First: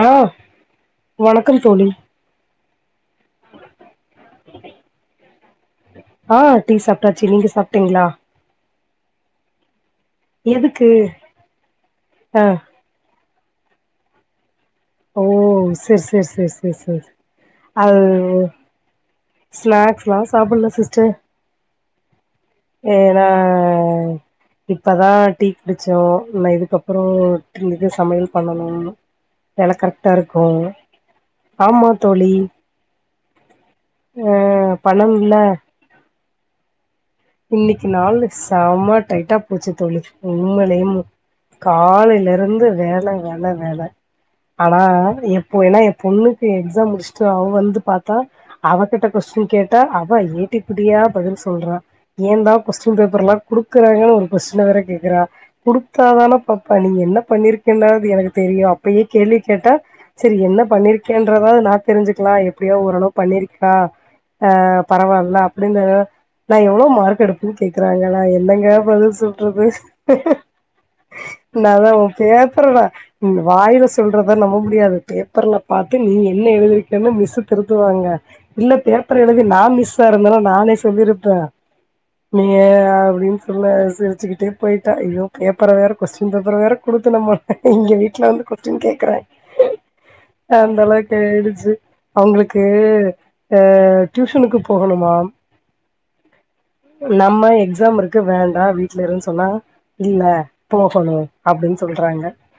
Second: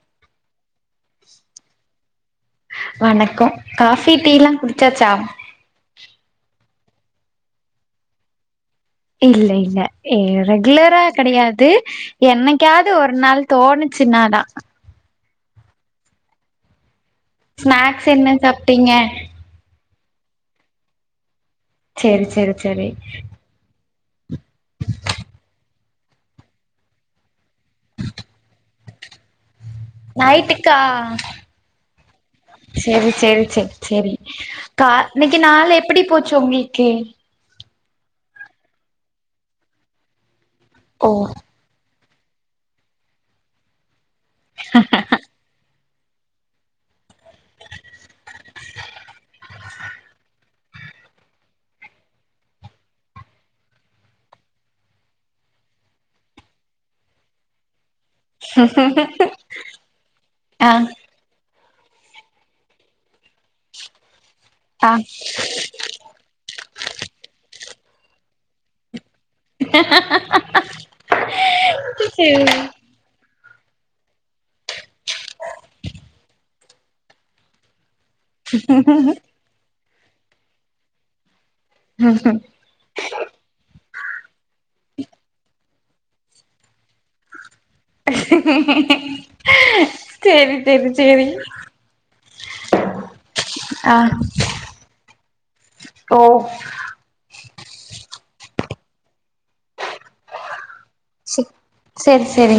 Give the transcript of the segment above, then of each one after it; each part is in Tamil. அலோ வணக் வணக்கொ காஃபி டீ லா குடுச்சாச்சா ஆ டீ சாப்ட்டாச்சு நீங்க சாப்ட்டீங்ளா இல்ல இல்ல எ ரெக்லரா கடயாது ஆ என்னக்காது ஒர் நாள் தோணுச்சினா தா ஓ சேர் சேர் சேர் சே சே அது ஸ்நாக்ஸ் என்ன சாப்ட்டீங்க ஸ்நேக்ஸ்லா சாப்புல்ல சிஸ்ட சேரி சேரி சேரி ஏனா இப்பதா டீ குடிச்சோ ம இதுக்கறோ த்ரும்மித சமயல் பண்ணணும் நைட்டுக்கா ஆமா தோழி செரி சேரி சே சேரி ஆ கா பணம்ல இன்னக்கி நாள் எப்டி போச்சு ஒங்ளுக்கெ இன்னிக்கி நாளு செம டைட்டா போச்சு தோழி உண்மலையும் ஓ காலைல் நெறந்து வேல வேல வேல ஆனா எப்போ எனா எ பொண்ணுக்கு எக்ஸாம் முடுஷ் சோ அவ் வந்து பாத்தா அவகிட்ட கொஸ்டின் கேட் ட அவ ஏட்டிக்புட்டியா பதில் சொல்றா ஏந்தா கொஸ்டின் பேப்பர்லா குடுக்குறாங்கனு ஒரு கொஸ்டின வேற கேக்குறா குடுத்தாதன பப்பா நீங் என் பண்ணிர்க்கேன்னாது எனக்கு தெரியு அப்பயே கேள்வி கேட்டா செரி என்ன ஆ பண்ணிர்க்கேன்றதாவு நாட் தெரிஞ்சுக்லா எப்டியோ ஓரளவு பண்ணிரிக்கா அ ஆ பரவால்ல அப்டிங்குற நா எவுளோ மார்க் எடுப்புன் கேக்குறாங்க நா என்னங்க பதுல் சொல் ட்றது நாதா ஒ சேரி பேப்பரனா வாயில சொல்றத நம்ப முடியாது பேப்பர்ல பாத்து நீ என்ன எழுதிருக்கென்னு மிஸ்சு திருத்துவாங்க இல்ல பேப்பர் எழுதி நா மிஸ்சா இருந்தனா நானே சொல்லிருப்ப நீயே அப்டின் சொல்ல சிருச்சுக்கிட்டே போயிட்டா அய்யோ பேப்பர வேற கொஸ்டின் பேப்பர வேற குடுக்குனுமா இங்க வீட்ல வந்து கொஸ்டின் கேக்குற சேரி சேரி அந்தளவ்க்கு சேரி ஏடுச்சு அவுங்ளுக்கு அ ஆ ட்யூஷனுக்கு போகணுமாம் ஓ நம்ம எக்ஸாம் இருக்கு வேண்டா வீட்ல இருன் சொன்னா இல்ல போகணு அப்டின்னு சொல்றாங்க சேர் செரி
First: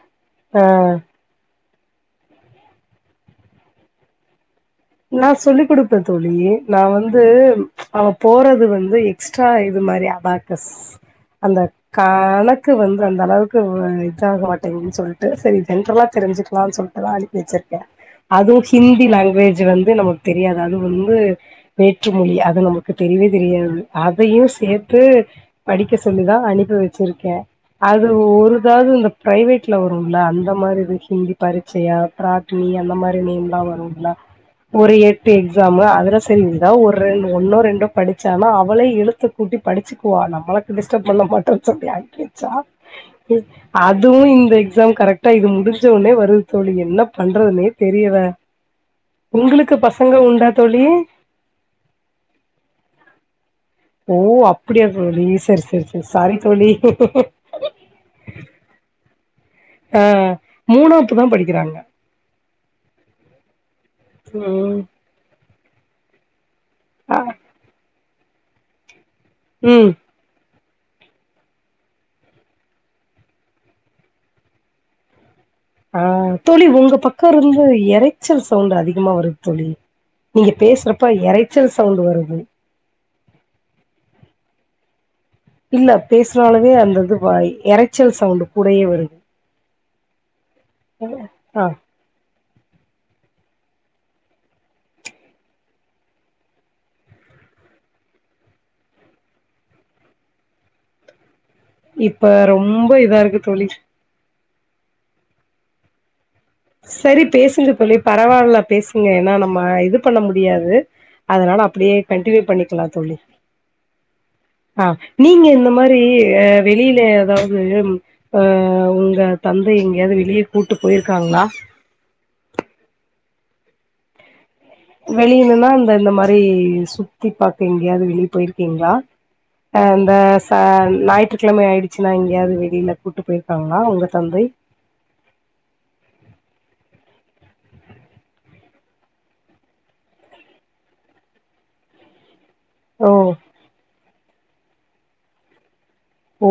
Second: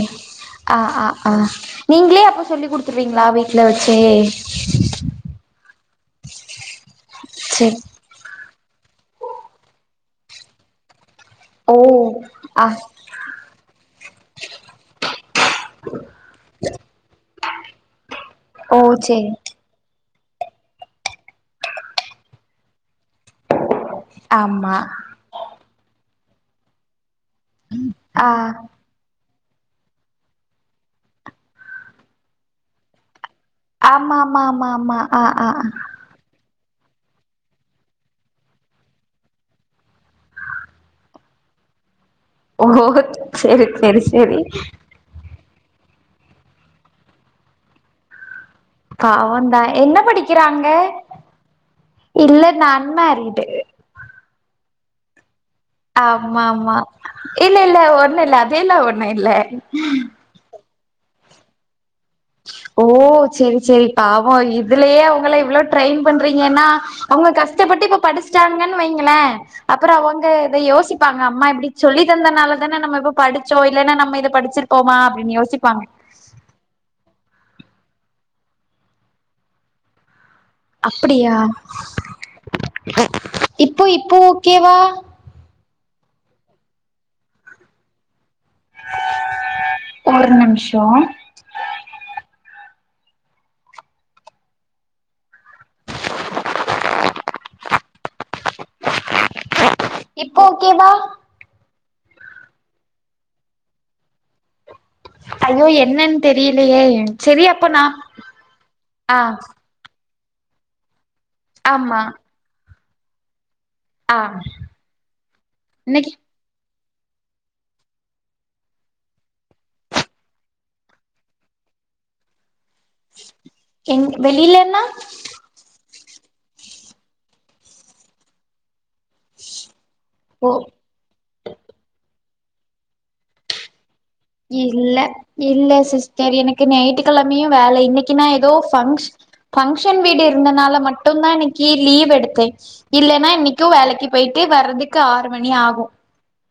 அஅஆ நீங்ளே அப்ப சொல்லி குடுத்ருவீங்ளா வீட்ல வச்சே நா சொல்லி் குடுப்பே தோழி நா வந்து செரி அவ போறது வந்து எக் ஸ்ரா இது மாரி அபாக்கஸ் அந்த ஓ ஆ கணக்கு வந்து அந்த அளவுக்கு வ அ ஆக மாட்டேங்கன்னு சொல்லிட்டு சேரி ஜென்ரலா தெரிஞ்சுக்கலாம்னு சொல்லிட்டுதான் அனுப்பி வச்சிருக்கேன் அது ஓ ஹிந்தி செரி லாங்குவேஜ் ந்து நமக்கு தெரியாது அது வந்து வேற்றுமொழி அது நமக்கு தெரியவே தெரியாது அதையும் ஆமா சேர்த்து படிக்க சொல்லிதா அனுப்பி வச்சிருக்கே அது ஆ ஒருதாவது இந்த ப்ரைவேட்ல வருரும்ல அந்த மாரி இது ஹிந்தி பரிட்சையா பிராத்னி அந்த மாரி நேம் [unintelligible] வரும்ல ஆமா ஆமா ஆமா ஒரு ஆமா ஆ எட்டு ஆ எக்ஸாம் அதுல எதோ ஒரு ஒன்னோ ரெண்டோ படிச்சான்னா அவளே எழுத்து கூட்டி படிச்சுக்குவா நம்மளுக்கு டிஸ்டப் பண்ண ஓ [unintelligible] செரி செரி அதுவு செரி இந்த எக்ஸாம் கரெக்டா இது முடிஞ்சோனே வருது தோழி என்ன பண்றதுன்னே தெரியல பாவந்தா உங்களுக்கு என்ன பசங்க உண்டா படிக்கிறாங்க தோழி இல்ல நா அன்மேறிடு அப்டியா தோழி சேரி ஆமா ஆமா இல்ல இல்ல ஒண்ண இல்ல அது இல்ல ஒண்ணு இல்ல ஆ மூணாவப்பு தா படிக்கிறாங்க ஓ சேரி சேரி பாவம் இதுலயே அவங்கள இவ்வளவு ட்ரெயின் பண்றீங்கன்னா ம் அவங்க கஷ்டப்பட்டு இப்ப படிச்சிட்டாங்கன்னு வைங்களே அப்புற ம். அவங்க யோசிப்பாங்க அம்மா இப்படி சொல்லி தந்தனால தானே நம்ம படிச்சோ இல்லன்னா நம்ம இத படிச்சிருப்போமா அப்பின்னு யோசிப் ஆ தோழி உங்க பக்க இருந்து இரைச்சல் சவுண்ட் அதிகமா வருது தோழி நீங்க பேசுறப்ப அப்படியா இரைச்சல் சவுண்ட் வருது. இப்போ இப்போ ஓகேவா இல்ல பேசுறாலே அந்தது இரைச்சல் சவுண்ட்டு கூடைய வருது ஒரு நிமிஷோ ஆ [inaudible] இப்போ ஓகேவா இப்ப ரொம்ப இதா இருக்கு தோழி ஐயோ என்னென் சேரி பேசுங்க தோழி பரவால்ல பேசுங்க ஆ ஏன்னா நம்ம இதுப் பண்ண முடியாது அதனால அப்டியே ஆமா கண்டினியூ பண்ணிக்கலா தோழி ஆ ஆ நீங்க இந்த மாரி இன்னைக்கு வெளியில எதாவது உங்க தந்தை எங்கேயாவது வெளியே கூப்ட்டு போயிருக்காங்களா வெளியிலன்னா வெளியனுன்னா இந்த இந்த மாரி சுத்தி பார்க்கங்கேக்கயாவது வெளியே போயிருக்கீங்களா ஆ ச இந்த ஓ ஞாயிற்றுக்கிழமை ஆயிடுச்சுன்னா இங்க எங்கியாவது வெளியில கூட்டு போயிருக்காங்களா உங்க தந்தை இல்ல இல்ல சிஸ்டர் எனக்கு நைட்டு கிழமையும் வேல இன்னைக்கு நா ஏதோ பன் பங்கஷன் வீடு இருந்தனால மட்டு தா இன்னைக்கு லீவ் எடுத்தே ஓ இல்லன்னா இன்னைக்கு வேலைக்கு போயிட்டு வர்றதுக்கு ஆறு மணி ஆகு ஓ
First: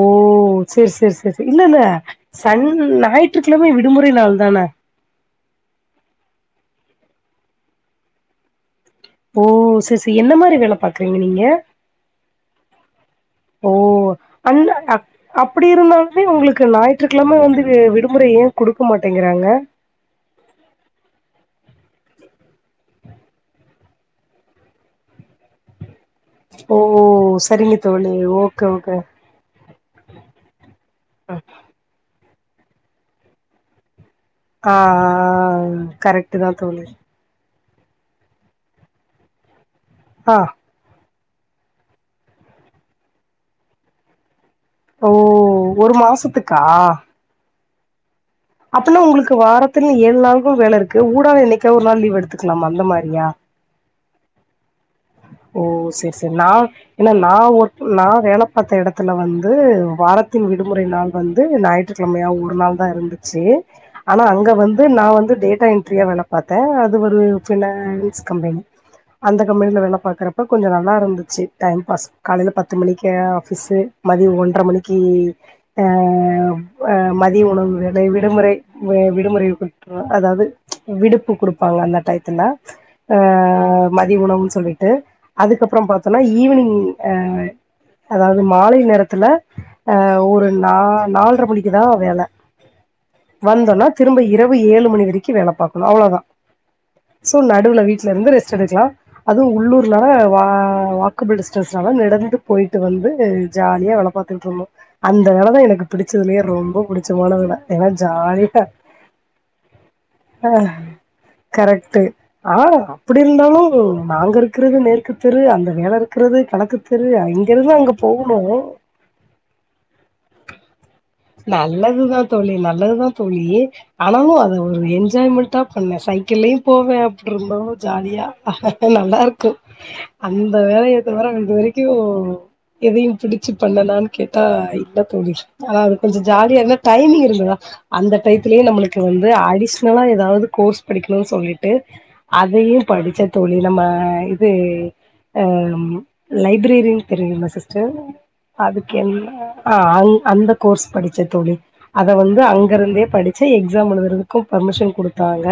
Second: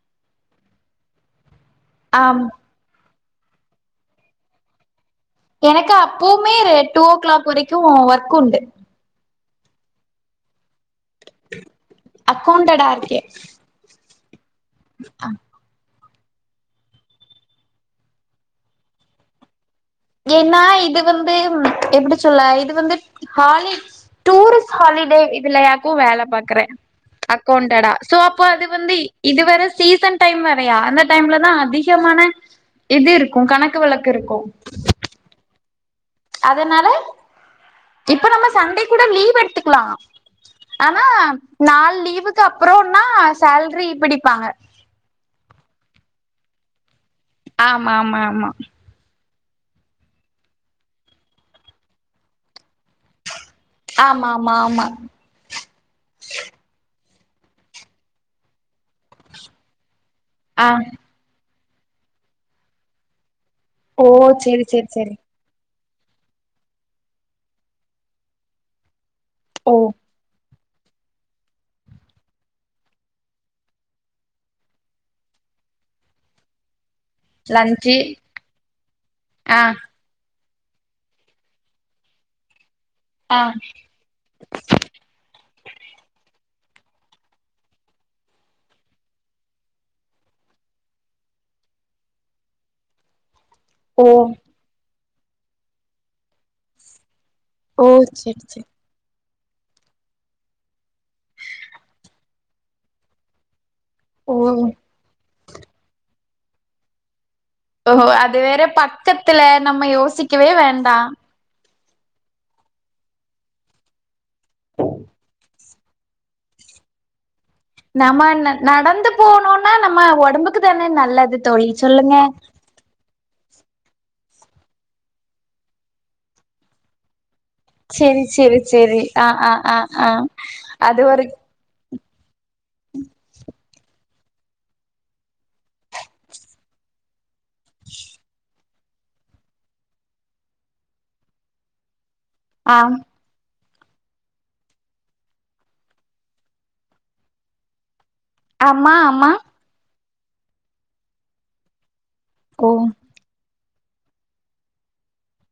சேரி சேரி சேரி சேரி இல்லல்ல ஆம் சன் ஞாயி ற்றுக்கிழமே விடுமுறை நாள் தானே எனக்கு அப்பவுமே டூ ஓ கிளாக் வரைக்குமே ஒர்க் உண்டு ஓ சேரி சேரி என்ன மாரி வேல பாக் றிங்க நீங்க அக்கௌண்டடா இருக்கே ஓ அல்ல அப் ஆ அப்டி இருந்தாலு உங்களுக்கு ஞாயிற்றுக்கிழம வந்து விடுமுறை ஏன் கொடுக்க மாட்டேங்கிறாங்க ஏன்னா இது வந்து எப்படி சொல்ல இது வந்து ஹாலி டூரிஸ்ட் ஹாலிடே இதுல கு வேல பாக்றே ஓ சரிங்க அக்கவுண்டடா தோழி சோ அப்போ அது ஓகே வந்து ஓகே இது வேர சீசன் டைம் வரையா அந்த டைம்லதா அதிகமான இது இருக்கு கணக்கு வழக்கு இருக்கு ஆ ஆ கரெக்ட் தா தோழி அதனால இப்ப நம்ம சண்டே கூட லீவ் எடுத்துக்லா ஆ ஆனா நாலு லீவுக்கு அப்பறோனா சேல்ரி பிடிப்பாங்க ஓ ஒரு மாசத்துக்கா ஆமாமா அப்பனா உங்ளுக்கு வாரத்துல ஏழு நாளுக்கு வேல இருக்கு ஊடால என்னைக்கா ஒரு நாள் லீவ் எடுத்துக்லாமா அந்த மாரியா ஆமாமா ஆமா ஏனா நா ஒர் நா வேல பாத்த எடத்துல வந்து வாரத்தின் ஆ விடுமுறை நாள் வந் து ஞாயிற்றுக்கிழமையா ஒரு நாள் தா இருந்துச்சு ஓ ஆனா அங்க சேரி வந்து சேரி நா சேரி வந்து டேட்டா என் ட்ரில வேல பாத்த அது ஒரு ஃபினான்ஸ் கம்பெனி அந்த ஓ கம்பெனில வேல தப்ப கொஞ்ச நல்லாருந்துச்சு டைம் பாஸ் காலைல பத்து மணிக்கு ஆஃபிஸு மதிய ஒன்ற மணிக்கு ஆ அ மதிய உணவு லன்ச்சு வேளை விடுமுறை விடுமுறை ஆ விட்ருவாங் அதாது விடுப்பு குடுப்பாங்க அந்த டயத்துல அ ஆ மதிய உணவுன் சொல்லி அதுக்கப்புற பாத்தொனா ஈவினிங் அ அதாவுது மாலை நேரத்துல அ ஒரு நா நால்ர மணிக்குதா வேல வந்தொனா ஓ திரும்ப இரவு ஏழு மணி வரைக்கு வேல பாக்கணு அவ்ளதா சோ நடுவுல ஓ வீட்ல இருந்து செரி ரெஸ்ட் செரி எடுக்லா அதுவு உள்ளூர்னால வா வாக்கபிள் டிஸ்டன்ஸ்னால நடந்து போய்ட்டு வந்து ஜாலியா வேல ஓ பாத்துட்ருந்தோ அந்த வேல தா எனக்கு பிடிச்சதுலயே ரொம்ப பிடிச்சமான வேல ஏன்னா ஓஹோ அது ஜாலியா வேற பக்கத்துல நம்ம யோசிக்கவே வேண்டாம் டு ஆ அப்படி இருந்தாலு நாங்க இருக்றது மேற்கு தெரு அந்த வேல இருக்றது கணக்கு தெரு இருந்து அங்க நம்ம போகணு ந நடந்து போனோனா நம்ம ஒடம்புக்கு தானே நல்லது தோழி சொல்லுங்க நல்லதுதா தோழி நல்லதுதா தோழி ஆனாலு அது ஒரு என்ஜாய்மெண்ட்டா பண்ணே சைக்கிள்லயு போவே ரொம்பவு செரி ஜாலியா செரி செரி ஆ நல்லாருக்கு ஆ ஆ ஆ அந்த வேலய அது ஒரு தவர இது வரைக்கு யு எதையு பிடிச்சு பண்ணனான் கேட்டா இதா தோழி ஆனா கொஞ்ச ஜாலியா இருந்த டைமிங் இருந்ததா அந்த டயத்திலயே நமளுக்கு வந்து அடிஷனலா எதாவுது கோர்ஸ் படிக்கணுன் சொல்லிட்டு அதையு ஆ படிச்ச தோழி நம்ம இது அ லைப்ரரியன் தெரியுல்ல சிஸ்டர் ஆமா அதுக்கு என்ன ஆமா அ அந் அந்த கோர்ஸ் படிச்ச தோழி அத வந்து ஓ அங்கருந்தே படிச்சு எக்ஸாம் எழுதுறதுக்கு பர்மிஷன் குடுத்தாங்க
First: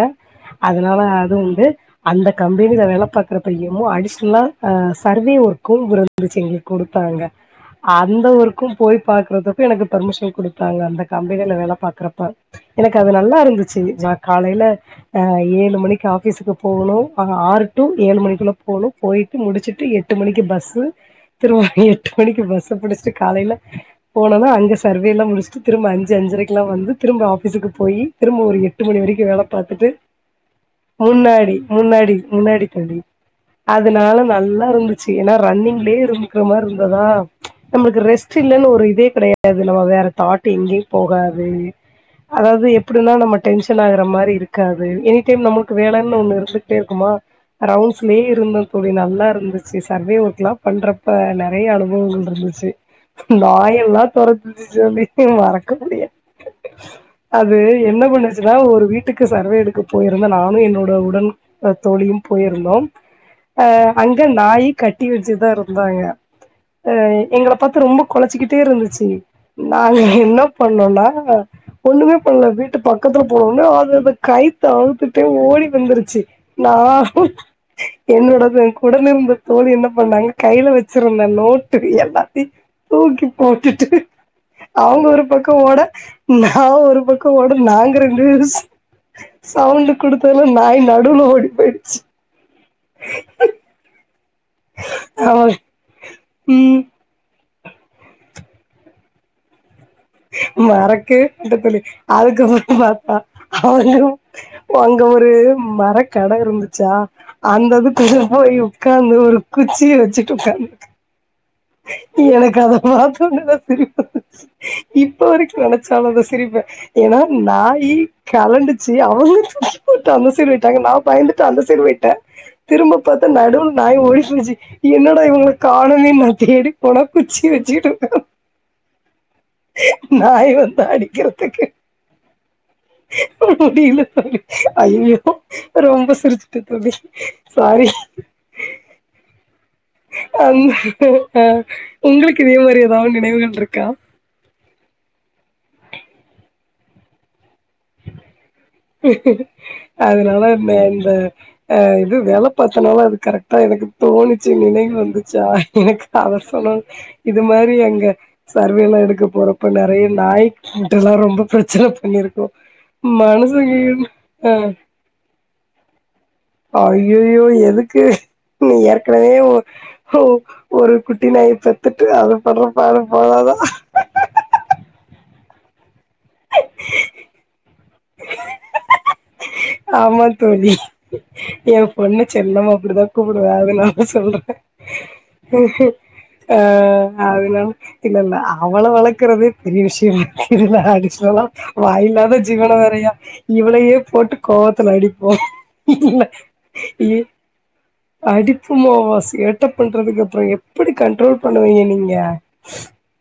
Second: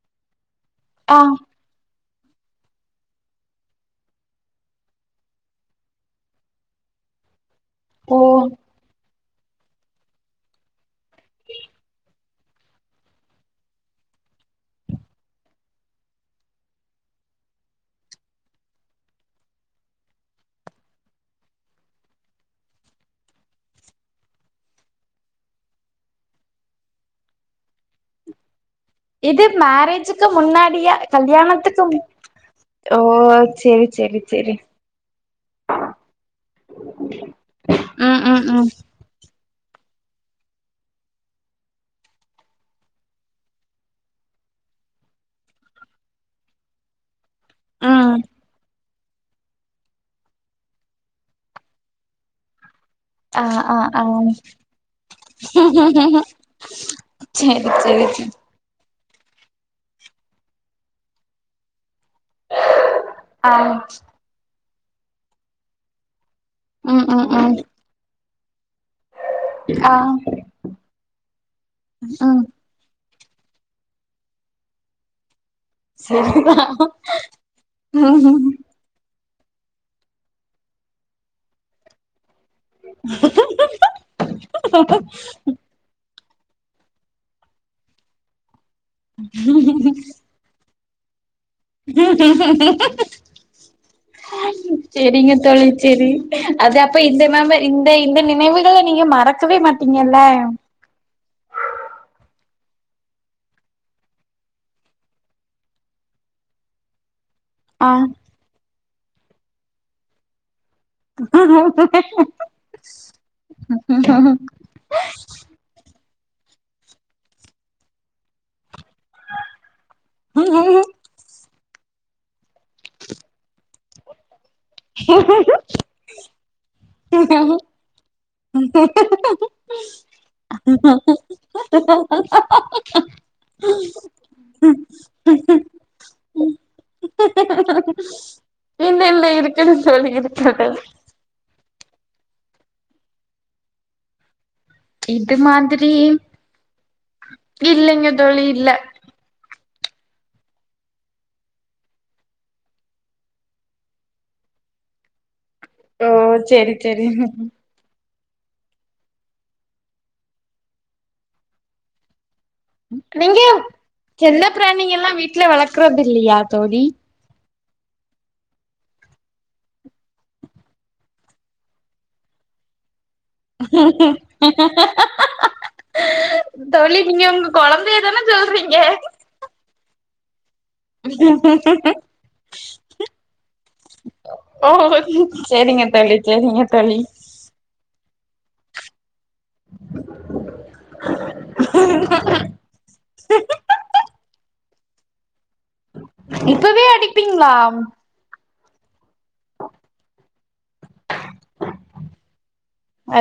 அதனால ஆ அது வந்து அந்த கம்பெனில வேல பாக்கறப்பயு அடிஷனலா சர்வே ஒர்க்கு வந்துச்சு எங்ளுக்கு குடுத்தாங்க ஓ அந்த ஊருக்கும் போய் பாக்குறதுப்ப எனக்கு பெர்மிஷன் குடுத்தாங்க அந்த கம்பெனில வேல பாக்குறப்ப எனக்கு அது நல்லா இருந்துச்சு நா காலைல எ ஏழு மணிக்கு ஆஃபிஸுக்கு போகணு ஆ ஆறு டூ ஏழு மணிக்குள்ள போகணு போய்ட்டு முடிச்சுட்டு எட்டு மணிக்கு பஸ்ஸு திரும்ப எட்டு மணிக்கு பஸ்ஸ பிடிச்ட்டு காலைல போனனா அங்க சர்வேலா முடிச்ட்டு திரும்ப அஞ்சு அஞ்சரைக்லா வந்து திரும்ப ஆஃபிஸுக்கு போயி திரும்ப ஒரு எட் டு மணி வரைக்கு வேல இது பாத்துட்டு மேரேஜுக்கு முன்னாடியா முன்னாடி கல்யாணத்துக்கு மு முன்னாடி முன்னாடி தாண்டி ஓ ஆ செரி அதனால செரி செரி நல்லா இருந்ச்சு ஏனா ரன்னிங்லயே இருக்ற மார் இருந்ததா நம்மளுக்கு ம் ரெஸ்ட் ம் இல்லனு ம் ஒரு ஒரு இதே கிடையாது நம்ம வேற தாட்டு எங்கயு போகாது அதாது எப்டினா நம்ம டென்ஷன் ஆகற மாரி இருக்காது எனி டைம் நமக்கு வேலைனு ஒண்ணு இருந்துக்ட்டே இருக்குமா ம் ரவுண்ட்ஸ்லயே இருந்தோ தோ ழி நல்லா இருந்துச்சு சர்வே வொர்க்லா பண்றப்ப நறைய அனுபவங்கள் இருந்துச்சு ஆ ஆ நாயெல்லா ஆ தொரத்துச்சு தோழி மறக்க முடிய அது செரி என்ன செரி செரி பண்ணுச்சுனா ஒரு வீட் ட்டுக்கு சர்வே எடுக்க போயிருந்த நானு என்னோட உடன் தோழியும் போயிருந்தோம் அ ஆ அங்க நாயி கட்டி வச்சுதா இருந்தாங்க அ ம் ம் எங்கள ம் பாத்து ரொம்ப கொலச்சிக்கிட்டே இருந்த து ஆ நாங்க என்ன பண்ணோன்னா ஒன்னுமே ம் பண்ல வீட்டு பக் கத்துல போன உட்னே அது அத கயித்த அவுத்துட்டு ஓடி வந்துருச்சு சரிதா நானு என்னோட பெ உடனிருந்த தோழி என்ன பண்ணாங்க கைல வெச்சிருந்த நோட்டு எல்லாத்தீ தூக்கி போட் டுட்டு அவங்க ஒரு பக்கோ ஓட நா ஒரு பக்கோ ஓட நாங்க ரெண்டு சவுண்டு குடுத்ததுல நாய் ந ம் ம்ம் செரிங்க அவ தோழி செரி அது ம் அப்ப இந்த மெம இந்த இந்த நினைவுகள நீங்க மறக்கவே மாட் மறக்கவே மாட்ட தோழி அதுக்கப்ப றோ பாத்தா அதுலயு அங்க ஒரு மரக்கட இருந்துச்சா ஆ அந்ததுக்குள்ள போய் உக்காந்து ஒரு குச்சிய வெச்சிட்டு உக்காந்து எனக்கு அத பாத்தோன்னே தா சிரிப்பு [unintelligible] ச்சு இப்ப வரிக்கு நெனைச்சாலு அத சிரிப்பே ஏனா நாயி கலண்டு ச்சி அவுங்க [unintelligible] பட்டு அந்த சைட் போய்ட்டாங்க நா பயந்துட்டு அந்த சைடு போய்ட்டே திரும்ப பாத்தா நடுவ்ல் நாய் ஓடிட்ருந்துச்சு என்னடா இவங்க காணமேன் நா தேடி போனா குச்சி வெச்சிக்ட் உக்காந்து [unintelligible] நாய் வந்து அடிக்கறதுக்கு முடியில தோழி அய்யயோ ரொம்ப சிரிச்சிட்டே தோழி சாரி இல்ல இல்ல இருக் அந்த அ உங்களுக்கு இதே மாரி எதாவ் நினைவுகள்ருக்கா இது மாதிரி இல்லைங்க தோழி இல்ல அதுனால இந்த இந்த அ இது வேல பாத்தனால அது கரெக்ட்டா எனக்கு தோணிச்சு நினைவ் வந்து ச்சா எனக்கு ஓ அவசனோ செரி செரி இது மாரி அங்க சர்வேல்லா எடுக்க போறப்ப நெறைய நாய் கிட்டல்லா ரொம்ப பிரச்சன பண்ணிருக்கோ நீங்க மனுசங்க செல்லப்பிராணிங்கெல்லா வீட்ல வளக்கறதில்லியா அய்யய்யோ எதுக்கு நீ ஏற்கனவே ஒ ஓ ஒரு குட்டி நாய பெத்துட்டு அது பண்ற பாடு போதாதா? ப தோழி நீங்க உங்க கொழந்தைய தான சொல்றீங்க ஆமா தோழி ஏ பொண்ண செல்லமா அப்டிதா கூப்புடுவே அதுனால சொல்றே சேரிங்க தோழி ஆ செரிங்க தோழி அதுனால இல்ல இல்ல அவள வளக் க்கறதே பெரிய விஷ்யோ இதுல அடிஸ்னலா வாயில்லாத ஜீவன வேறயா இவளயே போட்டு கோவத்துல அடிப்போ இல்ல இப்பவே யி அடிப்பீங்களா அடிப்போமாவா சேட்ட பண்றதுக்கு அப்றோ எப்புடி கண்ட்ரோல் பண்ணுவீங்க நீங்க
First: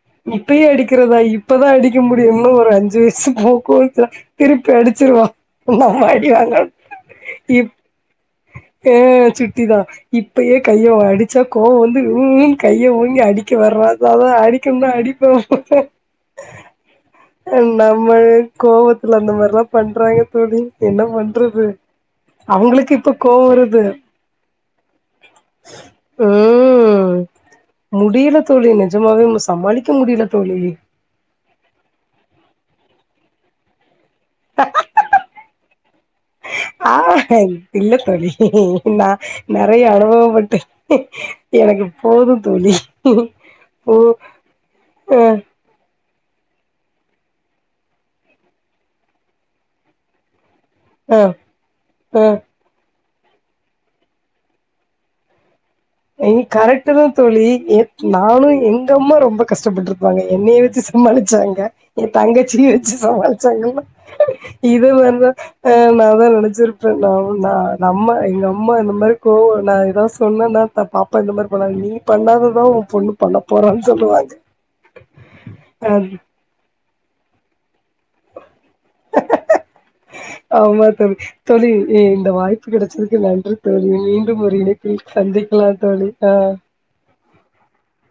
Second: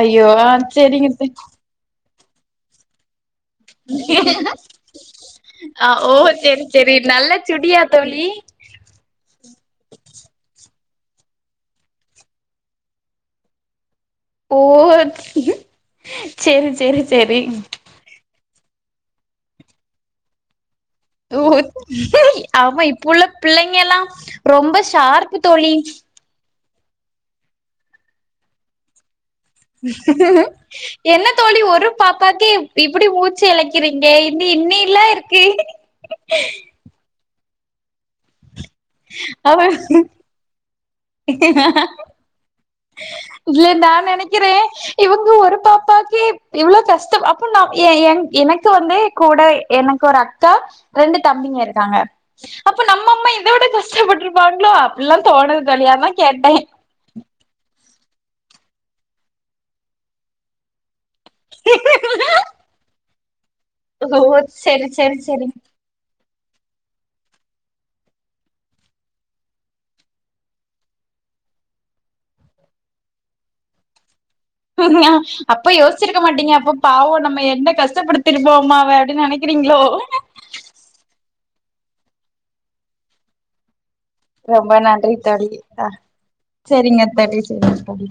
ஐயோ ஆ இப்பயே செரிங்க அடிக்கிறதா தோ இப்பதா அடிக் க முடியு இன்னு ஒரு அஞ்சு வயசு [unintelligible] திருப்பி அடிச்சிருவா ஆ நம்ம ஓ அடி செரி செரி நல்ல சுட்டியா தோழி எ சுட்டி தா இப்பயே கையோ அடிச்சா கோவோ வந்து ம் ம் கைய ஓங்கி அடிக்க வர்ரா அதா ஓ அடிக்க வந்தா அடிப்பா ம் செரி செரி செரி நம்ம கோவத்துல அந்த மார்ல்லா பண்றாங்க தோழி என்ன பண்றது அவங்களுக்கு இப்ப கோவோ வருது பிள்ளைங்கெல்லா ரொம்ப ஷார்ப்பு தோழி ம் முடியில தோழி நிஜமாவே மிஸ் என்ன தோழி ஒரு பாப்பாக்கே ப் இப்புடி மூச்சு எழைக்கிறீ ங்க இன்னி இன்னில்லா இருக்கு ஆ இல்ல தோழி நா நெறைய அனுபவப்பட்டு எனக்கு போது தோழி இல்ல நா போ நெனைக்கிறே அ இவுங்க ஒரு பாப் ப்பாக்கி இவ்ளோ கஷ்டம் அப்ப நா எ ஏன் எனக்கு வந்தே கூட எனக்கொரு அக் கா அ ரெண்டு தம்பிங்க இருக்காங்க அ அப்ப நம்ம அம்மா இத விட கஷ்டப்பட்ருப்பாங்ளோ அப்பில்லா தோணுது தோழி அதா இன் கேட்டே கரெக்டுதா தோழி எப் நானு எங்கம்மா ரொம்ப கஷ்டப்பட்ருப்பாங்க என்னைய வச்சி சமாலிச்சாங்க எ தங்கச்சிய வச்சி சமால் ச்சாங்கல்ல ஓ இது செரி செரி நந்தா செரி அ நாத நென ச்சிருப்ப நா நம்ம எங்கம்மா இந்த மாரி கோவ நா எதா சொன்னேனா பா பாப்பா இந்த மாரி பண்ணாங்க நீ பண்ணாததா உ பொண்ணு பண்ணப் போறான் சொல்லுவாங்க அப்ப அது யோஸ்ச்சிருக்க மாட்டீங்க அப்ப பாவ நம்ம எந்த கஷ்ட ஷ்டப்படுத்திருப்போமா அவ அப்டின் நெனைக்கிறீங்ளோ ஆமா தோழி தோழி எ இந்த வாய்ப்பு கெடச்சதுக்கு நன்றித் தோழி மீண்டும் ஒரு ரொம்ப இணைப்பில் நன்றி தோழி சந்திக்கலா தோழி ஆ செரிங்க தோழி செரிங்க தோழி